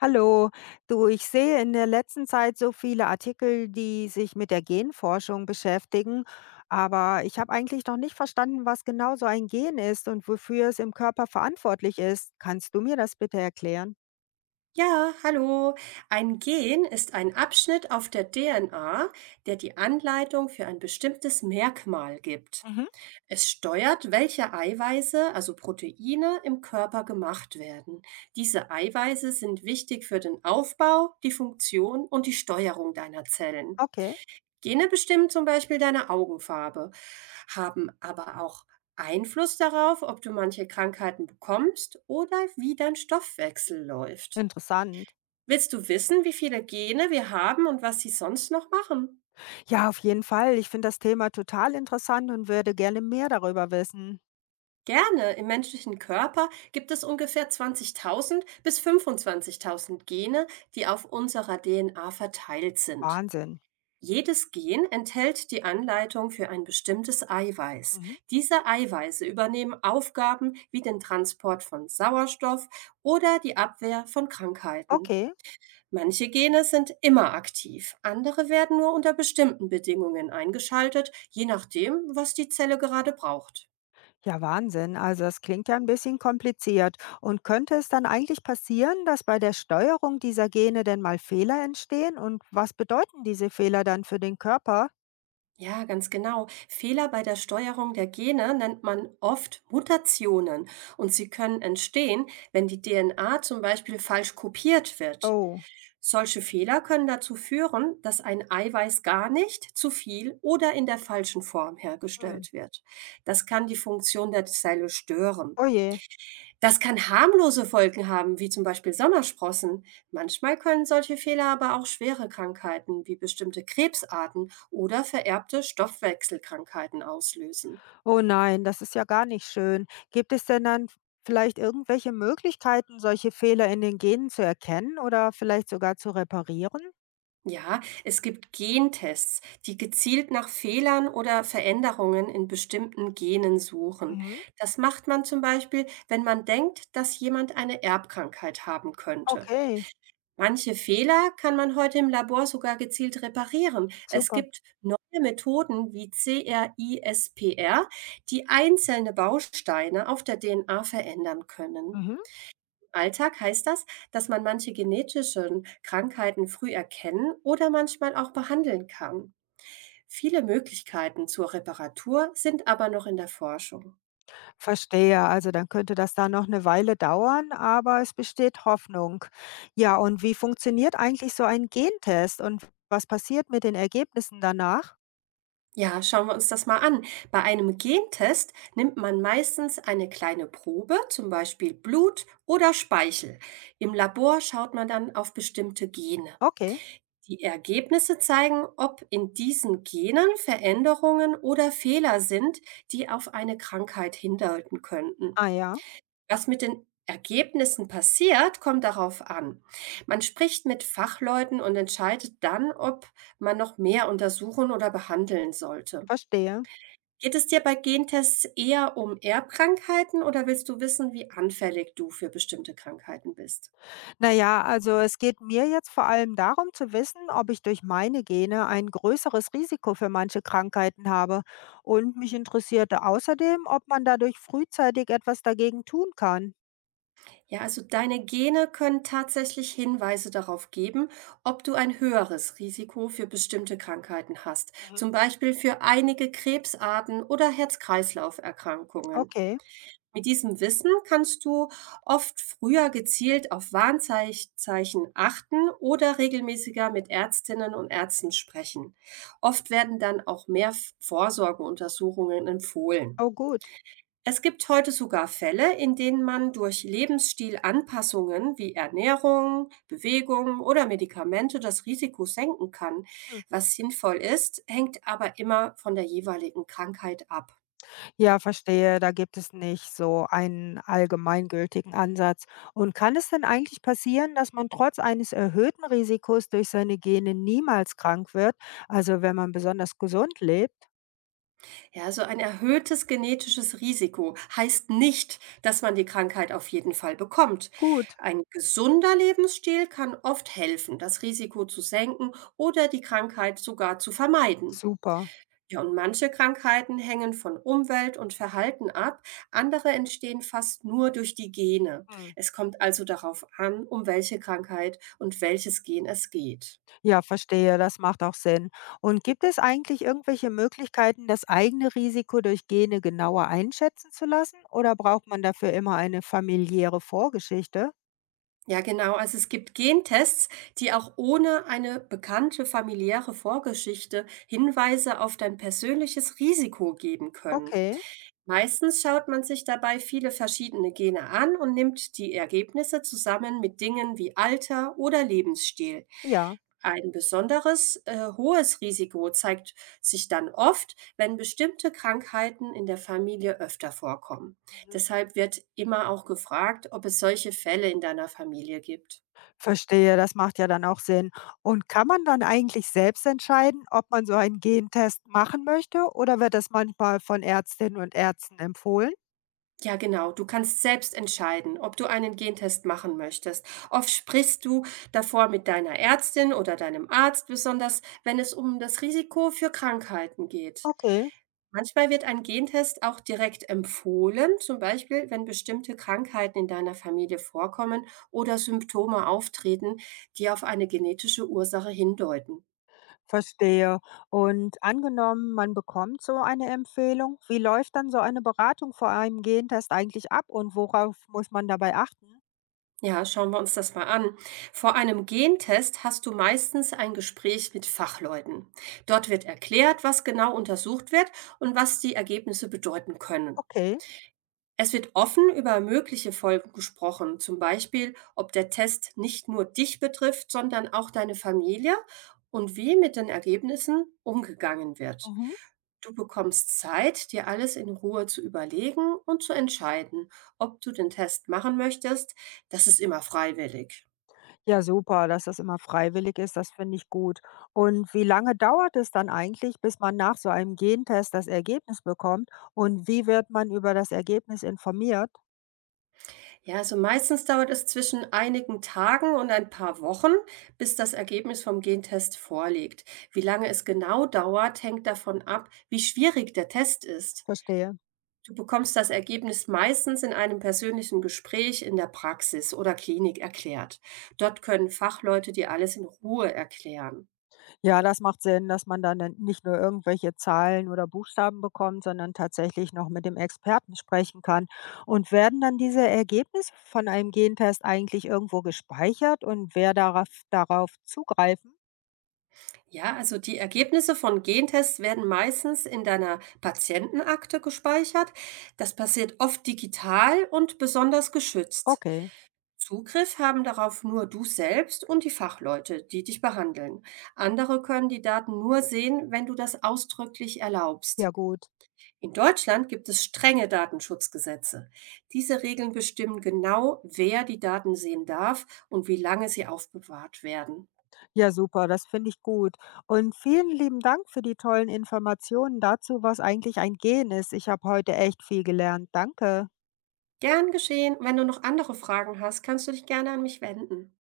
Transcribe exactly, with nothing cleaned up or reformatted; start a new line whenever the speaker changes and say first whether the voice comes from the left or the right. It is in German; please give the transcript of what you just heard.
left: Hallo, du, ich sehe in der letzten Zeit so viele Artikel, die sich mit der Genforschung beschäftigen, aber ich habe eigentlich noch nicht verstanden, was genau so ein Gen ist und wofür es im Körper verantwortlich ist. Kannst du mir das bitte erklären?
right: Ja, hallo. Ein Gen ist ein Abschnitt auf der D N A, der die Anleitung für ein bestimmtes Merkmal gibt.
left: Mhm.
right: Es steuert, welche Eiweiße, also Proteine, im Körper gemacht werden. Diese Eiweiße sind wichtig für den Aufbau, die Funktion und die Steuerung deiner Zellen.
left: Okay,
right: Gene bestimmen zum Beispiel deine Augenfarbe, haben aber auch Einfluss darauf, ob du manche Krankheiten bekommst oder wie dein Stoffwechsel läuft.
left: interessant.
right: Willst du wissen, wie viele Gene wir haben und was sie sonst noch machen?
left: Ja, auf jeden Fall. Ich finde das Thema total interessant und würde gerne mehr darüber wissen.
right: Gerne. Im menschlichen Körper gibt es ungefähr zwanzigtausend bis fünfundzwanzigtausend Gene, die auf unserer D N A verteilt sind.
left: Wahnsinn.
right: Jedes Gen enthält die Anleitung für ein bestimmtes Eiweiß.
left: Mhm.
right: Diese Eiweiße übernehmen Aufgaben wie den Transport von Sauerstoff oder die Abwehr von Krankheiten.
left: Okay.
right: Manche Gene sind immer aktiv, andere werden nur unter bestimmten Bedingungen eingeschaltet, je nachdem, was die Zelle gerade braucht.
left: Ja, Wahnsinn. Also das klingt ja ein bisschen kompliziert. Und könnte es dann eigentlich passieren, dass bei der Steuerung dieser Gene denn mal Fehler entstehen? Und was bedeuten diese Fehler dann für den Körper?
right: Ja, ganz genau. Fehler bei der Steuerung der Gene nennt man oft Mutationen und sie können entstehen, wenn die D N A zum Beispiel falsch kopiert wird.
left: Oh,
right: Solche Fehler können dazu führen, dass ein Eiweiß gar nicht, zu viel oder in der falschen Form
left: hm.
right: hergestellt wird. Das kann die Funktion der Zelle stören.
left: Oh je.
right: Das kann harmlose Folgen haben, wie zum Beispiel Sommersprossen. Manchmal können solche Fehler aber auch schwere Krankheiten wie bestimmte Krebsarten oder vererbte Stoffwechselkrankheiten auslösen.
left: Oh nein, das ist ja gar nicht schön. Gibt es denn dann vielleicht irgendwelche Möglichkeiten, solche Fehler in den Genen zu erkennen oder vielleicht sogar zu reparieren?
right: Ja, es gibt Gentests, die gezielt nach Fehlern oder Veränderungen in bestimmten Genen suchen.
left: Mhm.
right: Das macht man zum Beispiel, wenn man denkt, dass jemand eine Erbkrankheit haben könnte.
left: Okay,
right: Manche Fehler kann man heute im Labor sogar gezielt reparieren. Es
left: super.
right: gibt neue Methoden wie CRISPR, die einzelne Bausteine auf der D N A verändern können.
left: Mhm.
right: Alltag heißt das, dass man manche genetischen Krankheiten früh erkennen oder manchmal auch behandeln kann. Viele Möglichkeiten zur Reparatur sind aber noch in der Forschung.
left: Verstehe, also dann könnte das da noch eine Weile dauern, aber es besteht Hoffnung. Ja, und wie funktioniert eigentlich so ein Gentest und was passiert mit den Ergebnissen danach?
right: Ja, schauen wir uns das mal an. Bei einem Gentest nimmt man meistens eine kleine Probe, zum Beispiel Blut oder Speichel. Im Labor schaut man dann auf bestimmte Gene.
left: Okay,
right: Die Ergebnisse zeigen, ob in diesen Genen Veränderungen oder Fehler sind, die auf eine Krankheit hindeuten könnten.
left: ah ja,
right: Was mit den Ergebnissen passiert, kommt darauf an. Man spricht mit Fachleuten und entscheidet dann, ob man noch mehr untersuchen oder behandeln sollte.
left: verstehe.
right: Geht es dir bei Gentests eher um Erbkrankheiten oder willst du wissen, wie anfällig du für bestimmte Krankheiten bist?
left: Na ja, also es geht mir jetzt vor allem darum zu wissen, ob ich durch meine Gene ein größeres Risiko für manche Krankheiten habe. Und mich interessierte außerdem, ob man dadurch frühzeitig etwas dagegen tun kann.
right: Ja, also deine Gene können tatsächlich Hinweise darauf geben, ob du ein höheres Risiko für bestimmte Krankheiten hast,
left: Mhm.
right: zum Beispiel für einige Krebsarten oder Herz-Kreislauf-Erkrankungen.
left: Okay,
right: Mit diesem Wissen kannst du oft früher gezielt auf Warnzeichen achten oder regelmäßiger mit Ärztinnen und Ärzten sprechen. Oft werden dann auch mehr Vorsorgeuntersuchungen empfohlen.
left: oh gut.
right: Es gibt heute sogar Fälle, in denen man durch Lebensstilanpassungen wie Ernährung, Bewegung oder Medikamente das Risiko senken kann.
left: Hm.
right: Was sinnvoll ist, hängt aber immer von der jeweiligen Krankheit ab.
left: Ja, verstehe, da gibt es nicht so einen allgemeingültigen Ansatz. Und kann es denn eigentlich passieren, dass man trotz eines erhöhten Risikos durch seine Gene niemals krank wird? Also wenn man besonders gesund lebt?
right: Ja, also ein erhöhtes genetisches Risiko heißt nicht, dass man die Krankheit auf jeden Fall bekommt.
left: Gut,
right: Ein gesunder Lebensstil kann oft helfen, das Risiko zu senken oder die Krankheit sogar zu vermeiden.
left: super.
right: Ja, und manche Krankheiten hängen von Umwelt und Verhalten ab, andere entstehen fast nur durch die Gene.
left: Hm.
right: Es kommt also darauf an, um welche Krankheit und welches Gen es geht.
left: Ja, verstehe, das macht auch Sinn. Und gibt es eigentlich irgendwelche Möglichkeiten, das eigene Risiko durch Gene genauer einschätzen zu lassen? Oder braucht man dafür immer eine familiäre Vorgeschichte?
right: Ja, genau. Also es gibt Gentests, die auch ohne eine bekannte familiäre Vorgeschichte Hinweise auf dein persönliches Risiko geben können.
left: Okay,
right: Meistens schaut man sich dabei viele verschiedene Gene an und nimmt die Ergebnisse zusammen mit Dingen wie Alter oder Lebensstil.
left: ja.
right: Ein besonderes äh, hohes Risiko zeigt sich dann oft, wenn bestimmte Krankheiten in der Familie öfter vorkommen.
left: Mhm.
right: Deshalb wird immer auch gefragt, ob es solche Fälle in deiner Familie gibt.
left: Verstehe, das macht ja dann auch Sinn. Und kann man dann eigentlich selbst entscheiden, ob man so einen Gentest machen möchte oder wird das manchmal von Ärztinnen und Ärzten empfohlen?
right: Ja, genau. Du kannst selbst entscheiden, ob du einen Gentest machen möchtest. Oft sprichst du davor mit deiner Ärztin oder deinem Arzt, besonders wenn es um das Risiko für Krankheiten geht.
left: Okay.
right: Manchmal wird ein Gentest auch direkt empfohlen, zum Beispiel wenn bestimmte Krankheiten in deiner Familie vorkommen oder Symptome auftreten, die auf eine genetische Ursache hindeuten.
left: Verstehe. Und angenommen, man bekommt so eine Empfehlung, wie läuft dann so eine Beratung vor einem Gentest eigentlich ab und worauf muss man dabei achten?
right: Ja, schauen wir uns das mal an. Vor einem Gentest hast du meistens ein Gespräch mit Fachleuten. Dort wird erklärt, was genau untersucht wird und was die Ergebnisse bedeuten können.
left: Okay.
right: Es wird offen über mögliche Folgen gesprochen, zum Beispiel, ob der Test nicht nur dich betrifft, sondern auch deine Familie und wie mit den Ergebnissen umgegangen wird.
left: Mhm.
right: Du bekommst Zeit, dir alles in Ruhe zu überlegen und zu entscheiden, ob du den Test machen möchtest. Das ist immer freiwillig.
left: Ja, super, dass das immer freiwillig ist, das finde ich gut. Und wie lange dauert es dann eigentlich, bis man nach so einem Gentest das Ergebnis bekommt? Und wie wird man über das Ergebnis informiert?
right: Ja, also meistens dauert es zwischen einigen Tagen und ein paar Wochen, bis das Ergebnis vom Gentest vorliegt. Wie lange es genau dauert, hängt davon ab, wie schwierig der Test ist.
left: Verstehe.
right: Du bekommst das Ergebnis meistens in einem persönlichen Gespräch in der Praxis oder Klinik erklärt. Dort können Fachleute dir alles in Ruhe erklären.
left: Ja, das macht Sinn, dass man dann dann nicht nur irgendwelche Zahlen oder Buchstaben bekommt, sondern tatsächlich noch mit dem Experten sprechen kann. Und werden dann diese Ergebnisse von einem Gentest eigentlich irgendwo gespeichert und wer darauf, darauf zugreifen?
right: Ja, also die Ergebnisse von Gentests werden meistens in deiner Patientenakte gespeichert. Das passiert oft digital und besonders geschützt.
left: Okay,
right: Zugriff haben darauf nur du selbst und die Fachleute, die dich behandeln. Andere können die Daten nur sehen, wenn du das ausdrücklich
left: ja
right: erlaubst.
left: gut.
right: In Deutschland gibt es strenge Datenschutzgesetze. Diese Regeln bestimmen genau, wer die Daten sehen darf und wie lange sie aufbewahrt werden.
left: Ja, super, das finde ich gut. Und vielen lieben Dank für die tollen Informationen dazu, was eigentlich ein Gen ist. Ich habe heute echt viel gelernt. Danke.
right: Gern geschehen. Wenn du noch andere Fragen hast, kannst du dich gerne an mich wenden.